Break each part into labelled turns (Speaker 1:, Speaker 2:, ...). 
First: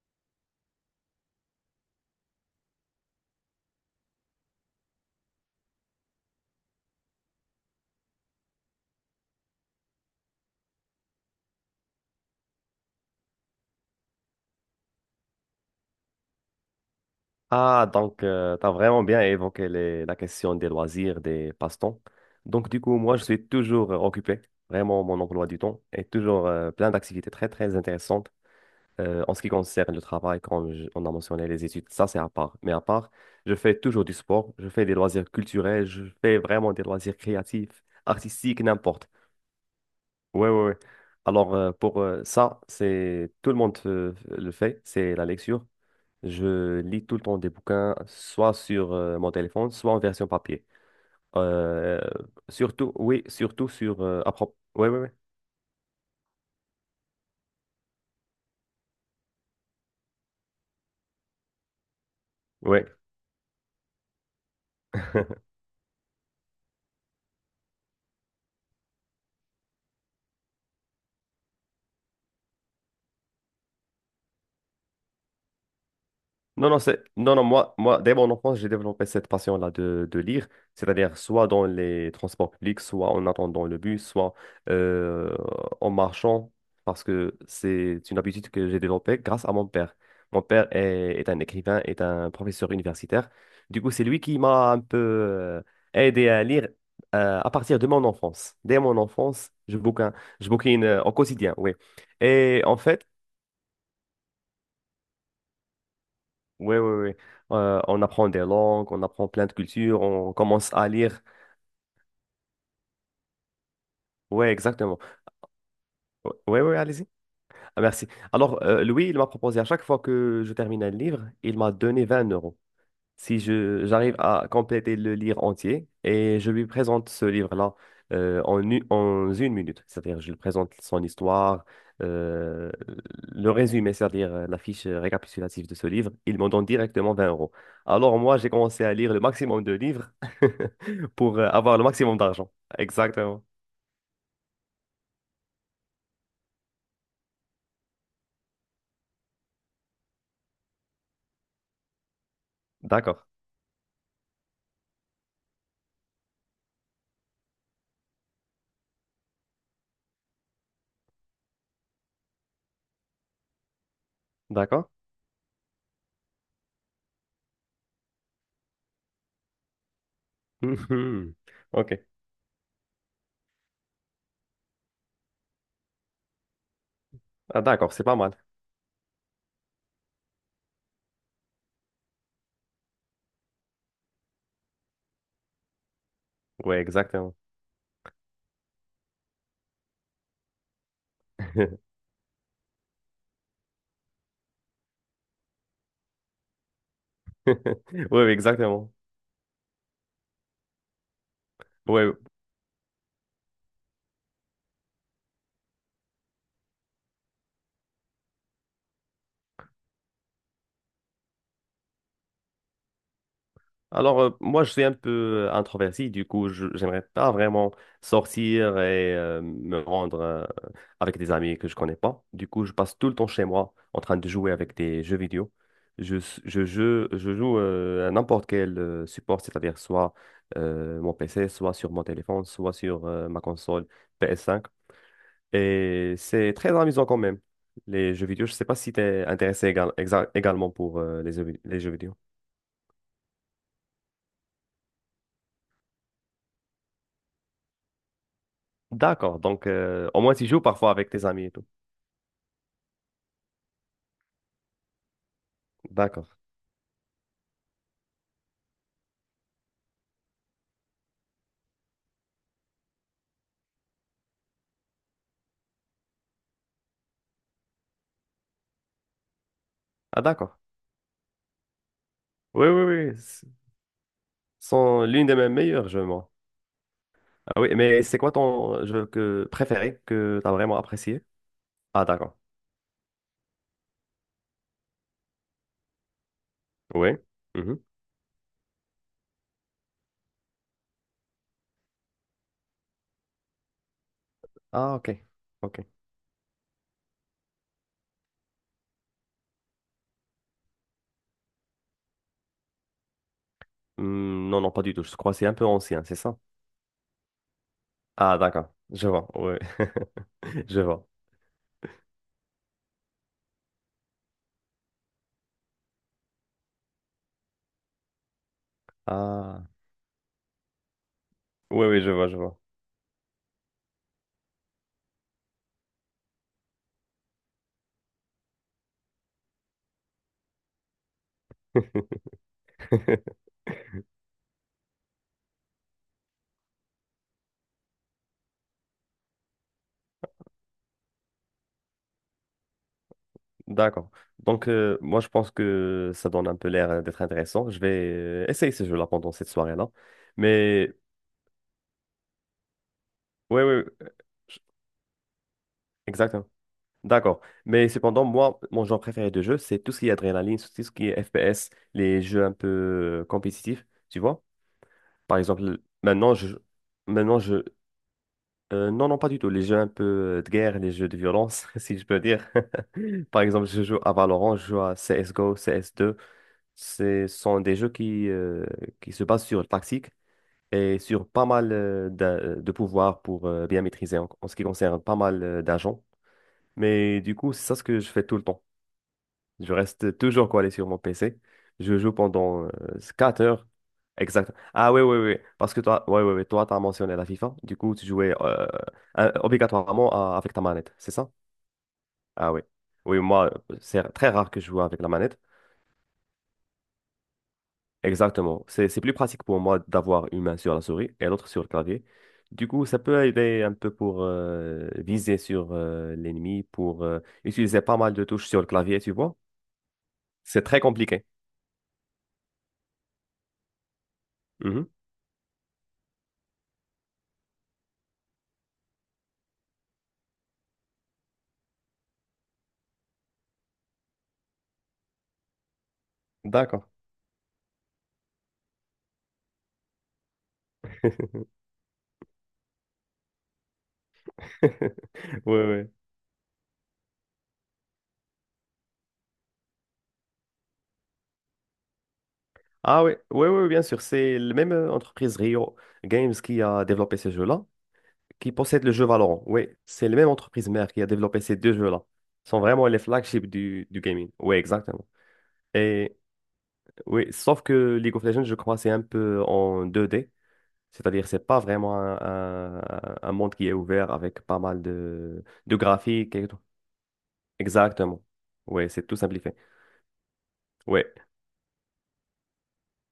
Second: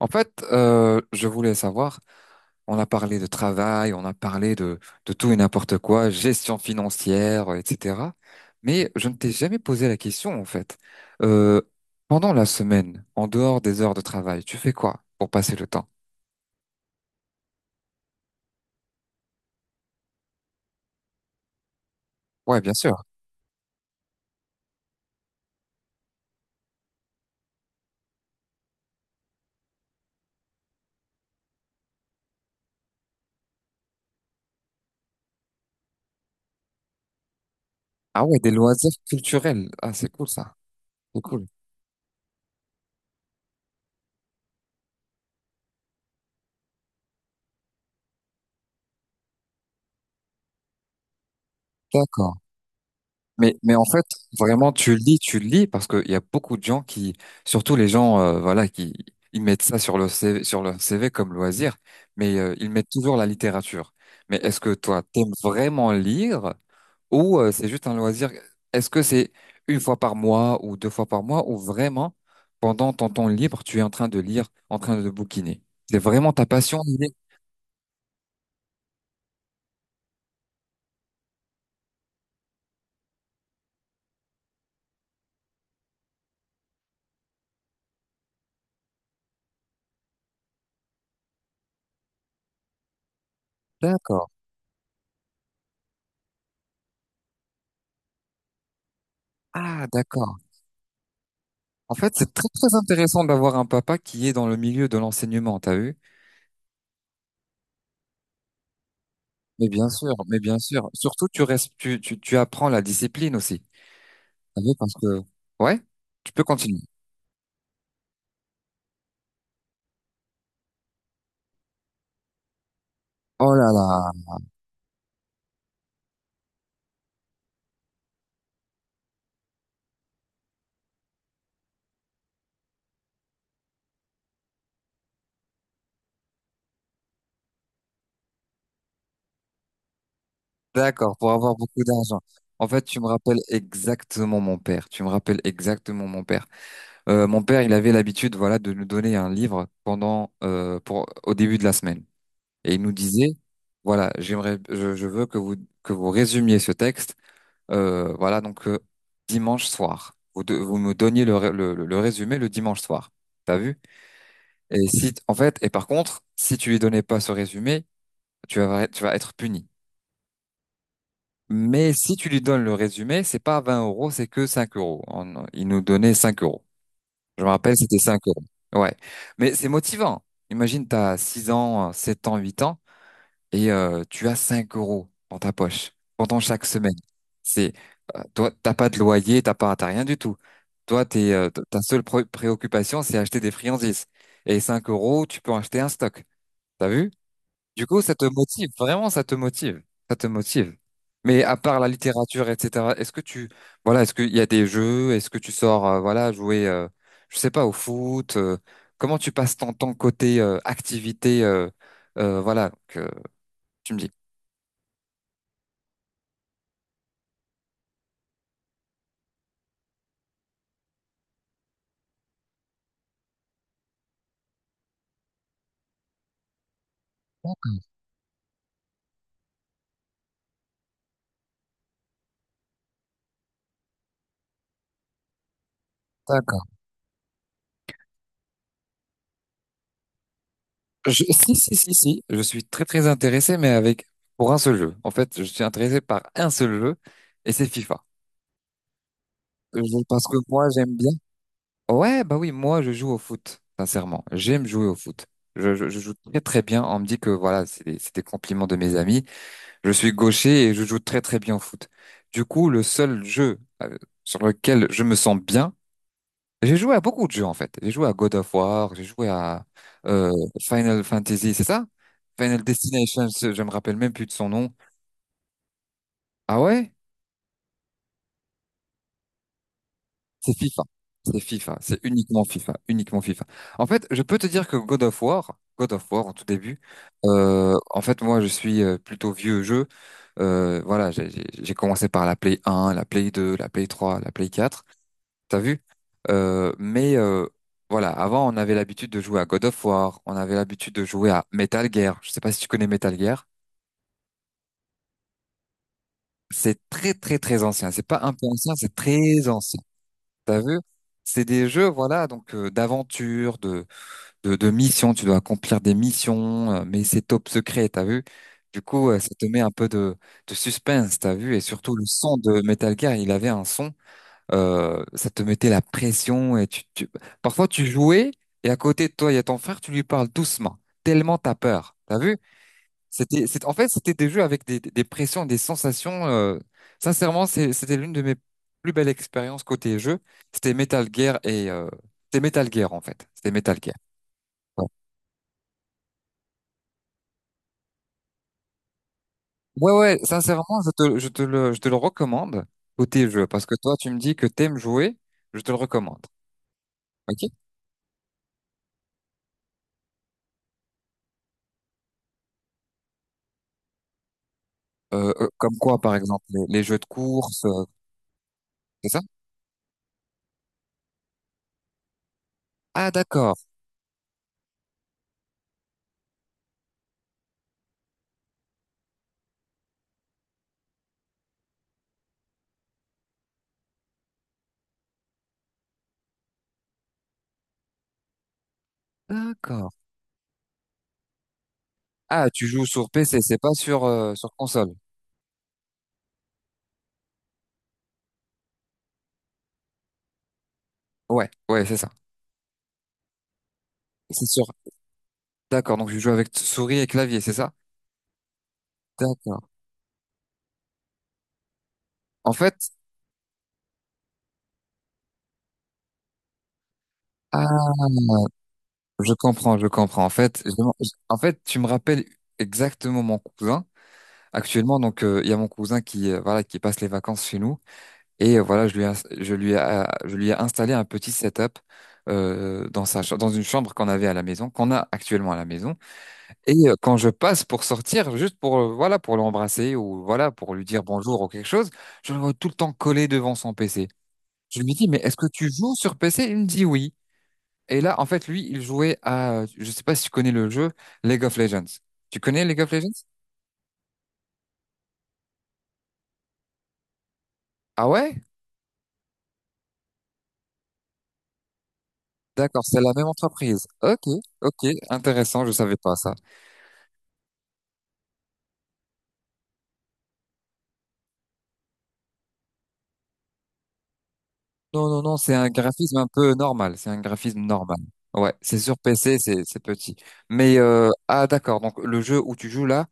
Speaker 1: En fait, je voulais savoir, on a parlé de travail, on a parlé de tout et n'importe quoi, gestion financière, etc. Mais je ne t'ai jamais posé la question, en fait. Euh, Pendant la semaine, en dehors des heures de travail, tu fais quoi pour passer le temps?
Speaker 2: Ah, donc, tu as vraiment bien évoqué la question des loisirs, des passe-temps.
Speaker 1: Ouais,
Speaker 2: Donc,
Speaker 1: bien
Speaker 2: du coup,
Speaker 1: sûr.
Speaker 2: moi, je suis toujours occupé. Vraiment, mon emploi du temps est toujours plein d'activités très, très intéressantes. En ce qui concerne le travail, comme on a mentionné les études, ça, c'est à part. Mais à part, je fais toujours du sport, je fais des loisirs culturels, je fais vraiment des loisirs créatifs,
Speaker 1: Ah ouais, des
Speaker 2: artistiques,
Speaker 1: loisirs
Speaker 2: n'importe.
Speaker 1: culturels. Ah, c'est cool
Speaker 2: Ouais,
Speaker 1: ça.
Speaker 2: ouais, ouais.
Speaker 1: C'est cool.
Speaker 2: Alors, pour ça, c'est tout le monde le fait, c'est la lecture. Je lis tout le temps des bouquins, soit sur mon téléphone, soit en version papier. Euh,
Speaker 1: D'accord.
Speaker 2: Surtout, oui,
Speaker 1: Mais,
Speaker 2: surtout
Speaker 1: mais en
Speaker 2: sur,
Speaker 1: fait,
Speaker 2: à propos.
Speaker 1: vraiment,
Speaker 2: Oui, oui,
Speaker 1: tu le lis, parce qu'il y a beaucoup de gens qui, surtout les gens, voilà, qui ils mettent ça sur leur CV, sur leur CV comme loisir, mais ils
Speaker 2: oui.
Speaker 1: mettent toujours la littérature. Mais est-ce que toi,
Speaker 2: Oui.
Speaker 1: t'aimes vraiment lire ou c'est juste un loisir? Est-ce que c'est une fois par mois ou deux fois par mois ou vraiment, pendant ton temps libre, tu es en train de lire, en train de bouquiner? C'est vraiment ta
Speaker 2: Non,
Speaker 1: passion
Speaker 2: non,
Speaker 1: de
Speaker 2: c'est,
Speaker 1: lire?
Speaker 2: non, non, moi, dès mon enfance, j'ai développé cette passion-là de lire, c'est-à-dire soit dans les transports publics, soit en attendant le bus, soit euh, en marchant, parce que c'est une habitude que j'ai développée grâce à mon père. Mon père est un écrivain, est un professeur universitaire. Du coup, c'est lui
Speaker 1: D'accord.
Speaker 2: qui m'a un peu aidé à lire à partir de mon enfance. Dès mon enfance,
Speaker 1: Ah, d'accord.
Speaker 2: je bouquine au quotidien, oui.
Speaker 1: En fait, c'est très,
Speaker 2: Et
Speaker 1: très
Speaker 2: en fait,
Speaker 1: intéressant d'avoir un papa qui est dans le milieu de l'enseignement, t'as vu?
Speaker 2: oui, oui, oui. On apprend des langues, on apprend plein de
Speaker 1: Mais bien
Speaker 2: cultures,
Speaker 1: sûr,
Speaker 2: on
Speaker 1: mais bien
Speaker 2: commence à
Speaker 1: sûr.
Speaker 2: lire.
Speaker 1: Surtout, tu restes, tu apprends la discipline aussi.
Speaker 2: Oui,
Speaker 1: T'as vu, parce
Speaker 2: exactement.
Speaker 1: que, ouais, tu peux
Speaker 2: Oui, oui,
Speaker 1: continuer.
Speaker 2: allez-y. Ah, merci. Alors, Louis, il m'a proposé à chaque fois que je terminais le livre, il m'a donné 20 euros. Si
Speaker 1: Oh là
Speaker 2: je
Speaker 1: là.
Speaker 2: j'arrive à compléter le livre entier et je lui présente ce livre-là en 1 minute. C'est-à-dire, je lui présente son histoire, euh, le résumé, c'est-à-dire la fiche récapitulative de ce livre. Il m'en donne directement 20 euros. Alors, moi, j'ai commencé à lire le maximum de livres
Speaker 1: D'accord, pour
Speaker 2: pour
Speaker 1: avoir
Speaker 2: avoir
Speaker 1: beaucoup
Speaker 2: le maximum
Speaker 1: d'argent.
Speaker 2: d'argent.
Speaker 1: En fait, tu me rappelles
Speaker 2: Exactement.
Speaker 1: exactement mon père. Tu me rappelles exactement mon père. Mon père, il avait l'habitude, voilà, de nous donner un livre pendant, pour, au début de la semaine. Et il nous
Speaker 2: D'accord.
Speaker 1: disait, voilà, j'aimerais, je veux que vous résumiez ce texte, voilà, donc, dimanche soir. Vous, vous me donniez le résumé le dimanche soir. T'as vu? Et
Speaker 2: D'accord.
Speaker 1: si, en fait, et par contre, si tu lui donnais pas ce résumé, tu vas être puni.
Speaker 2: Mhm.
Speaker 1: Mais
Speaker 2: OK.
Speaker 1: si tu lui donnes le résumé, c'est pas 20 euros, c'est que cinq euros. Il nous donnait 5 euros. Je me
Speaker 2: Ah,
Speaker 1: rappelle,
Speaker 2: d'accord,
Speaker 1: c'était
Speaker 2: c'est pas
Speaker 1: 5
Speaker 2: mal.
Speaker 1: euros. Ouais. Mais c'est motivant. Imagine, t'as 6 ans, 7 ans, 8 ans, et tu as 5 € dans ta poche pendant chaque
Speaker 2: Oui,
Speaker 1: semaine.
Speaker 2: exactement.
Speaker 1: C'est, toi, t'as pas de loyer, t'as rien du tout. Toi, t'es, ta seule préoccupation, c'est acheter des friandises. Et 5 euros, tu peux acheter un stock. T'as vu? Du coup,
Speaker 2: Oui,
Speaker 1: ça te
Speaker 2: oui,
Speaker 1: motive,
Speaker 2: exactement.
Speaker 1: vraiment, ça te motive, ça te motive. Mais à part la
Speaker 2: Oui.
Speaker 1: littérature, etc., est-ce que tu, voilà, est-ce qu'il y a des jeux, est-ce que tu sors, voilà, jouer, je sais pas, au foot, comment tu passes ton temps côté activité, voilà, que tu me dis.
Speaker 2: Alors, moi, je suis un peu introverti, du coup, je j'aimerais pas vraiment sortir et me rendre avec des amis que je connais pas. Du coup, je passe tout le temps chez moi en train de jouer avec des jeux vidéo. Je, s- je joue
Speaker 1: D'accord,
Speaker 2: à n'importe quel support, c'est-à-dire soit mon PC, soit sur mon téléphone, soit sur ma console PS5. Et c'est
Speaker 1: d'accord.
Speaker 2: très amusant quand même, les jeux vidéo. Je sais pas si tu es intéressé également pour les
Speaker 1: Si, si,
Speaker 2: les jeux
Speaker 1: si,
Speaker 2: vidéo.
Speaker 1: si, je suis très, très intéressé, mais pour un seul jeu. En fait, je suis intéressé par un seul jeu, et c'est FIFA.
Speaker 2: D'accord. Donc, au
Speaker 1: Parce
Speaker 2: moins,
Speaker 1: que
Speaker 2: tu joues
Speaker 1: moi,
Speaker 2: parfois
Speaker 1: j'aime bien.
Speaker 2: avec tes amis et tout.
Speaker 1: Ouais, bah oui, moi je joue au foot, sincèrement. J'aime jouer au foot. Je joue
Speaker 2: D'accord.
Speaker 1: très très bien. On me dit que voilà, c'est des compliments de mes amis. Je suis gaucher et je joue très très bien au foot. Du coup, le seul jeu sur lequel je me sens bien, j'ai joué à beaucoup de jeux en fait. J'ai joué à God of War, j'ai joué à
Speaker 2: Ah,
Speaker 1: euh,
Speaker 2: d'accord.
Speaker 1: Final Fantasy, c'est ça? Final
Speaker 2: Oui, oui, oui.
Speaker 1: Destination,
Speaker 2: C'est
Speaker 1: je me rappelle même plus de son nom.
Speaker 2: sont l'une de mes meilleures jeux, moi.
Speaker 1: Ah ouais?
Speaker 2: Ah oui, mais c'est quoi ton jeu préféré que tu as
Speaker 1: C'est
Speaker 2: vraiment
Speaker 1: FIFA.
Speaker 2: apprécié?
Speaker 1: C'est FIFA. C'est
Speaker 2: Ah, d'accord.
Speaker 1: uniquement FIFA. Uniquement FIFA. En fait, je peux te dire que God of War en tout début,
Speaker 2: Oui. Mhm.
Speaker 1: en fait, moi, je suis plutôt vieux jeu. Voilà, j'ai commencé par la Play 1, la Play 2, la Play 3, la Play 4.
Speaker 2: Ah, ok.
Speaker 1: T'as
Speaker 2: Ok.
Speaker 1: vu? Mais voilà, avant, on avait l'habitude de jouer à God of War. On avait l'habitude de jouer à Metal Gear. Je sais pas si tu connais Metal Gear.
Speaker 2: Hmm, non, non, pas du tout. Je crois que c'est un peu ancien, c'est ça?
Speaker 1: C'est très, très, très ancien. C'est pas un
Speaker 2: Ah,
Speaker 1: peu
Speaker 2: d'accord.
Speaker 1: ancien, c'est
Speaker 2: Je vois.
Speaker 1: très
Speaker 2: Oui.
Speaker 1: ancien. T'as vu?
Speaker 2: Je vois.
Speaker 1: C'est des jeux, voilà, donc d'aventure, de missions, tu dois accomplir des missions, mais c'est top secret, t'as vu? Du coup, ça te met
Speaker 2: Ah.
Speaker 1: un peu de suspense, t'as vu? Et
Speaker 2: Oui,
Speaker 1: surtout,
Speaker 2: oui,
Speaker 1: le
Speaker 2: je vois,
Speaker 1: son
Speaker 2: je vois.
Speaker 1: de Metal Gear, il avait un son, ça te mettait la pression et parfois, tu jouais et à côté de toi, il y a ton frère, tu lui parles doucement, tellement t'as peur, t'as vu? C'était, c'est, en fait, c'était des jeux avec des, des pressions, des sensations. Sincèrement, c'était l'une de mes plus belles expériences côté jeu. C'était Metal Gear et... C'était Metal Gear, en fait. C'était Metal Gear.
Speaker 2: D'accord. Donc, moi, je pense que ça donne un peu l'air d'être intéressant. Je vais essayer ce jeu-là pendant cette soirée-là.
Speaker 1: Ouais, ouais, sincèrement, je
Speaker 2: Mais,
Speaker 1: te, je te le, je te le recommande, côté jeu,
Speaker 2: oui,
Speaker 1: parce que
Speaker 2: oui,
Speaker 1: toi, tu me dis que t'aimes jouer, je te le recommande.
Speaker 2: exactement. D'accord.
Speaker 1: Ok?
Speaker 2: Mais cependant, moi, mon genre préféré de jeu, c'est tout ce qui est adrénaline, tout ce qui est FPS, les jeux un peu compétitifs, tu vois? Par
Speaker 1: Comme
Speaker 2: exemple,
Speaker 1: quoi, par
Speaker 2: maintenant,
Speaker 1: exemple,
Speaker 2: je...
Speaker 1: les jeux de
Speaker 2: Maintenant, je...
Speaker 1: course,
Speaker 2: Non,
Speaker 1: c'est
Speaker 2: non,
Speaker 1: ça?
Speaker 2: pas du tout. Les jeux un peu de guerre, les jeux de violence, si je peux dire.
Speaker 1: Ah,
Speaker 2: Par
Speaker 1: d'accord,
Speaker 2: exemple, je joue à Valorant, je joue à CSGO, CS2. Ce sont des jeux qui se basent sur le tactique et sur pas mal de pouvoirs pour bien maîtriser en ce qui concerne pas mal d'agents. Mais du coup, c'est ça ce que je fais tout le temps. Je
Speaker 1: d'accord.
Speaker 2: reste toujours collé sur mon PC. Je joue
Speaker 1: Ah,
Speaker 2: pendant
Speaker 1: tu joues sur PC,
Speaker 2: 4
Speaker 1: c'est
Speaker 2: heures.
Speaker 1: pas sur,
Speaker 2: Exact.
Speaker 1: sur
Speaker 2: Ah
Speaker 1: console.
Speaker 2: oui, oui, oui. Parce que toi, ouais, ouais, ouais, toi, tu as mentionné la FIFA. Du coup, tu jouais obligatoirement avec ta manette, c'est ça?
Speaker 1: Ouais, ouais, c'est ça.
Speaker 2: Ah oui. Oui, moi, c'est très
Speaker 1: C'est
Speaker 2: rare que
Speaker 1: sûr.
Speaker 2: je joue avec la manette.
Speaker 1: D'accord, donc je joue avec souris et clavier, c'est ça?
Speaker 2: Exactement. C'est plus pratique pour
Speaker 1: D'accord.
Speaker 2: moi d'avoir une main sur la souris et l'autre sur le clavier.
Speaker 1: En
Speaker 2: Du coup,
Speaker 1: fait,
Speaker 2: ça peut aider un peu pour viser sur l'ennemi, pour utiliser
Speaker 1: ah,
Speaker 2: pas mal de touches sur le clavier, tu
Speaker 1: je
Speaker 2: vois.
Speaker 1: comprends, je comprends. En fait,
Speaker 2: C'est très compliqué.
Speaker 1: en fait, tu me rappelles exactement mon cousin.
Speaker 2: Mhm.
Speaker 1: Actuellement, donc, il y a mon cousin qui, voilà, qui passe les vacances chez nous et voilà, je lui ai installé un petit setup dans dans une chambre qu'on avait à la maison, qu'on a actuellement à la maison. Et
Speaker 2: D'accord.
Speaker 1: quand je passe pour sortir, juste pour, voilà, pour l'embrasser ou voilà, pour lui dire bonjour ou quelque chose, je le vois tout le temps collé devant son PC. Je lui dis, mais est-ce que
Speaker 2: Oui,
Speaker 1: tu
Speaker 2: oui.
Speaker 1: joues sur PC? Il me dit oui. Et là, en fait, lui, il jouait à, je sais pas si tu connais le jeu League of Legends. Tu connais League of
Speaker 2: Ah
Speaker 1: Legends?
Speaker 2: oui, oui, oui, bien sûr. C'est la même entreprise Rio Games qui a développé ce jeu-là,
Speaker 1: Ah ouais?
Speaker 2: qui possède le jeu Valorant. Oui, c'est la même entreprise mère qui a développé ces deux jeux-là. Ce sont
Speaker 1: D'accord,
Speaker 2: vraiment les
Speaker 1: c'est la même
Speaker 2: flagships
Speaker 1: entreprise.
Speaker 2: du
Speaker 1: Ok,
Speaker 2: gaming. Oui,
Speaker 1: ok,
Speaker 2: exactement.
Speaker 1: intéressant, je savais pas
Speaker 2: Et
Speaker 1: ça.
Speaker 2: Oui, sauf que League of Legends, je crois, c'est un peu en 2D. C'est-à-dire, c'est pas vraiment un monde qui est ouvert avec pas mal
Speaker 1: Non, non, non,
Speaker 2: de,
Speaker 1: c'est un
Speaker 2: de
Speaker 1: graphisme un
Speaker 2: graphiques et
Speaker 1: peu
Speaker 2: tout.
Speaker 1: normal, c'est un graphisme normal.
Speaker 2: Exactement.
Speaker 1: Ouais, c'est
Speaker 2: Oui,
Speaker 1: sur
Speaker 2: c'est tout
Speaker 1: PC,
Speaker 2: simplifié.
Speaker 1: c'est petit. Mais
Speaker 2: Oui, ouais,
Speaker 1: ah d'accord, donc le jeu où tu joues là,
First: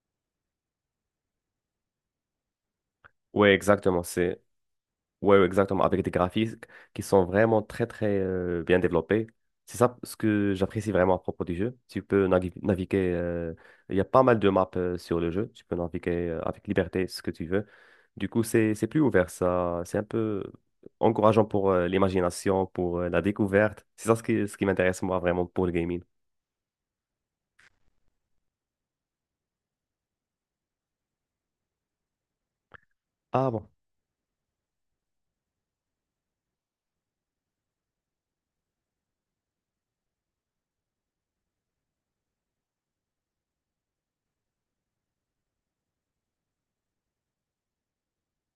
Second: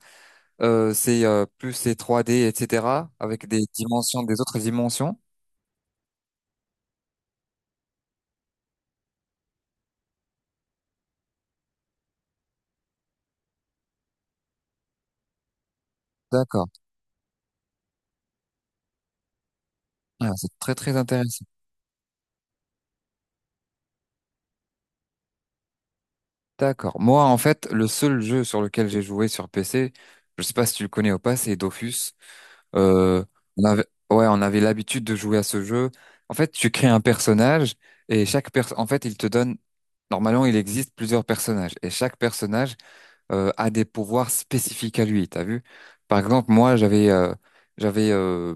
Speaker 1: c'est plus c'est 3D, etc. avec
Speaker 2: ouais,
Speaker 1: des
Speaker 2: exactement.
Speaker 1: dimensions, des
Speaker 2: C'est
Speaker 1: autres dimensions.
Speaker 2: Ouais, ouais, exactement, avec des graphismes qui sont vraiment très, très bien développés. C'est ça ce que j'apprécie vraiment à propos du jeu. Tu peux naviguer, il y a pas mal de maps sur le jeu, tu peux naviguer avec
Speaker 1: D'accord.
Speaker 2: liberté ce que tu veux. Du coup, c'est plus ouvert, ça, c'est un
Speaker 1: Ah,
Speaker 2: peu
Speaker 1: c'est très très intéressant.
Speaker 2: encourageant pour l'imagination, pour la découverte. C'est ça ce qui m'intéresse moi vraiment pour le gaming.
Speaker 1: D'accord. Moi, en fait, le seul jeu sur lequel j'ai joué sur PC, je sais pas si tu le connais ou pas, c'est Dofus. Euh,
Speaker 2: Ah
Speaker 1: on
Speaker 2: bon?
Speaker 1: avait, ouais, on avait l'habitude de jouer à ce jeu. En fait, tu crées un personnage et chaque personne, en fait, il te donne. Normalement, il existe plusieurs personnages et chaque personnage a des pouvoirs spécifiques à lui. T'as vu? Par exemple, moi, j'avais, euh,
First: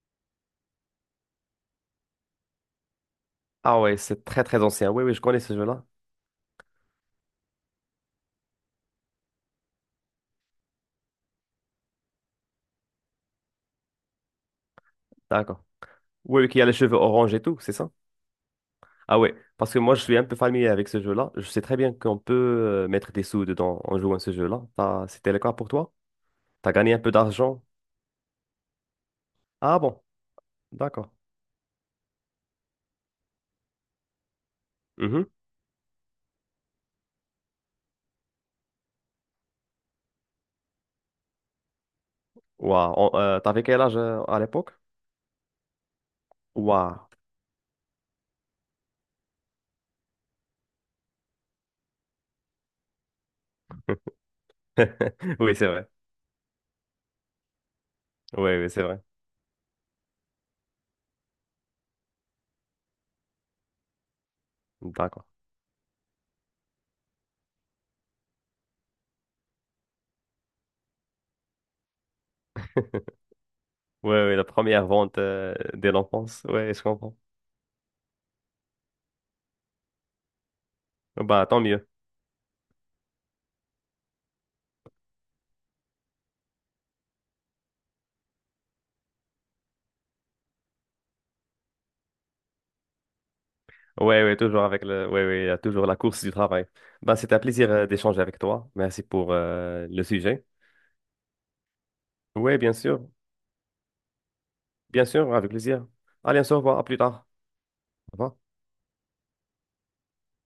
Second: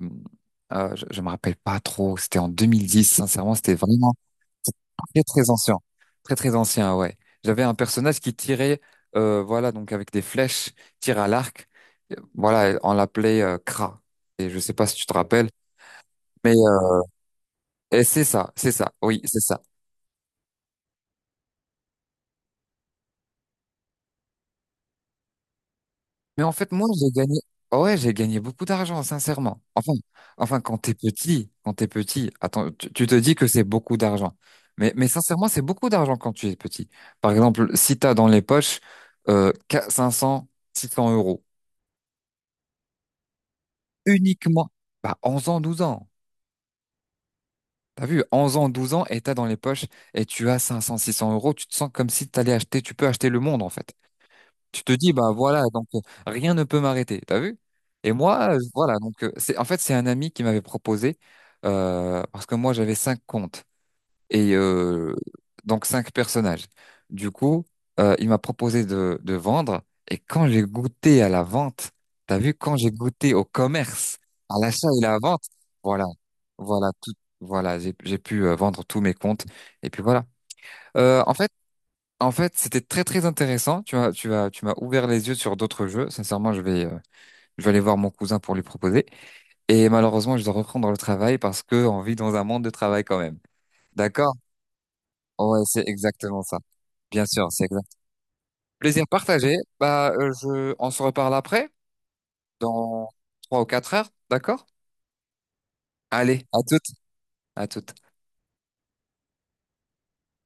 Speaker 1: je me rappelle pas trop. C'était en 2010. Sincèrement, c'était
Speaker 2: Ah ouais,
Speaker 1: vraiment
Speaker 2: c'est très, très
Speaker 1: c'est
Speaker 2: ancien. Oui, oui, je
Speaker 1: très
Speaker 2: connais
Speaker 1: très
Speaker 2: ce
Speaker 1: ancien.
Speaker 2: jeu-là.
Speaker 1: Très très ancien, ouais. J'avais un personnage qui tirait, voilà, donc avec des flèches, tire à l'arc. Voilà, on l'appelait Kra. Et je sais pas si tu te rappelles,
Speaker 2: D'accord. Oui, oui,
Speaker 1: mais
Speaker 2: qui a les cheveux orange et tout, c'est ça?
Speaker 1: et c'est ça,
Speaker 2: Ah
Speaker 1: oui,
Speaker 2: ouais,
Speaker 1: c'est ça.
Speaker 2: parce que moi je suis un peu familier avec ce jeu-là. Je sais très bien qu'on peut mettre des sous dedans en jouant à ce jeu-là. C'était le cas pour toi?
Speaker 1: Mais en fait,
Speaker 2: T'as
Speaker 1: moi,
Speaker 2: gagné un
Speaker 1: j'ai
Speaker 2: peu
Speaker 1: gagné,
Speaker 2: d'argent?
Speaker 1: ah ouais, j'ai gagné beaucoup d'argent, sincèrement.
Speaker 2: Ah
Speaker 1: Enfin,
Speaker 2: bon,
Speaker 1: enfin,
Speaker 2: d'accord.
Speaker 1: quand t'es petit, attends, tu te dis que c'est beaucoup d'argent. Mais
Speaker 2: Mhm.
Speaker 1: sincèrement, c'est beaucoup d'argent quand tu es petit. Par exemple, si t'as dans les poches euh, 500, 600 euros.
Speaker 2: Ouah, t'avais quel âge à
Speaker 1: Uniquement,
Speaker 2: l'époque?
Speaker 1: bah, 11 ans, 12 ans.
Speaker 2: Waouh.
Speaker 1: T'as vu, 11 ans, 12 ans, et t'as dans les poches, et tu as cinq cents six cents euros, tu te sens comme si t'allais acheter, tu peux acheter le monde, en fait. Tu te dis, bah
Speaker 2: Oui,
Speaker 1: voilà,
Speaker 2: c'est
Speaker 1: donc
Speaker 2: vrai.
Speaker 1: rien ne peut m'arrêter, t'as vu? Et
Speaker 2: Oui,
Speaker 1: moi,
Speaker 2: oui, c'est
Speaker 1: voilà,
Speaker 2: vrai.
Speaker 1: donc en fait, c'est un ami qui m'avait proposé, parce que moi, j'avais 5 comptes. Et
Speaker 2: D'accord.
Speaker 1: donc cinq personnages. Du coup, il m'a proposé de vendre. Et quand j'ai goûté à la vente, t'as vu, quand j'ai goûté au
Speaker 2: Oui,
Speaker 1: commerce,
Speaker 2: oui, la
Speaker 1: à
Speaker 2: première
Speaker 1: l'achat et la
Speaker 2: vente
Speaker 1: vente,
Speaker 2: dès
Speaker 1: voilà,
Speaker 2: l'enfance. Oui, je
Speaker 1: voilà tout,
Speaker 2: comprends.
Speaker 1: voilà, j'ai pu vendre tous mes comptes. Et puis voilà. Euh, en
Speaker 2: Bah,
Speaker 1: fait,
Speaker 2: tant mieux.
Speaker 1: en fait, c'était très très intéressant. Tu m'as ouvert les yeux sur d'autres jeux. Sincèrement, je vais aller voir mon cousin pour lui proposer. Et malheureusement, je dois reprendre le travail parce que on vit dans un monde de travail quand même.
Speaker 2: Oui,
Speaker 1: D'accord?
Speaker 2: oui, oui, oui, il y a
Speaker 1: Ouais, c'est
Speaker 2: toujours la course du
Speaker 1: exactement ça.
Speaker 2: travail. Bah,
Speaker 1: Bien
Speaker 2: c'était un
Speaker 1: sûr, c'est
Speaker 2: plaisir
Speaker 1: exact.
Speaker 2: d'échanger avec toi. Merci
Speaker 1: Plaisir
Speaker 2: pour
Speaker 1: partagé.
Speaker 2: le
Speaker 1: Bah, euh,
Speaker 2: sujet.
Speaker 1: je, on se reparle après,
Speaker 2: Oui, bien sûr.
Speaker 1: dans 3 ou 4 heures, d'accord?
Speaker 2: Bien sûr, avec plaisir. Allez, on
Speaker 1: Allez,
Speaker 2: se
Speaker 1: à
Speaker 2: revoit. À
Speaker 1: toutes,
Speaker 2: plus tard.
Speaker 1: à toutes.
Speaker 2: Au revoir.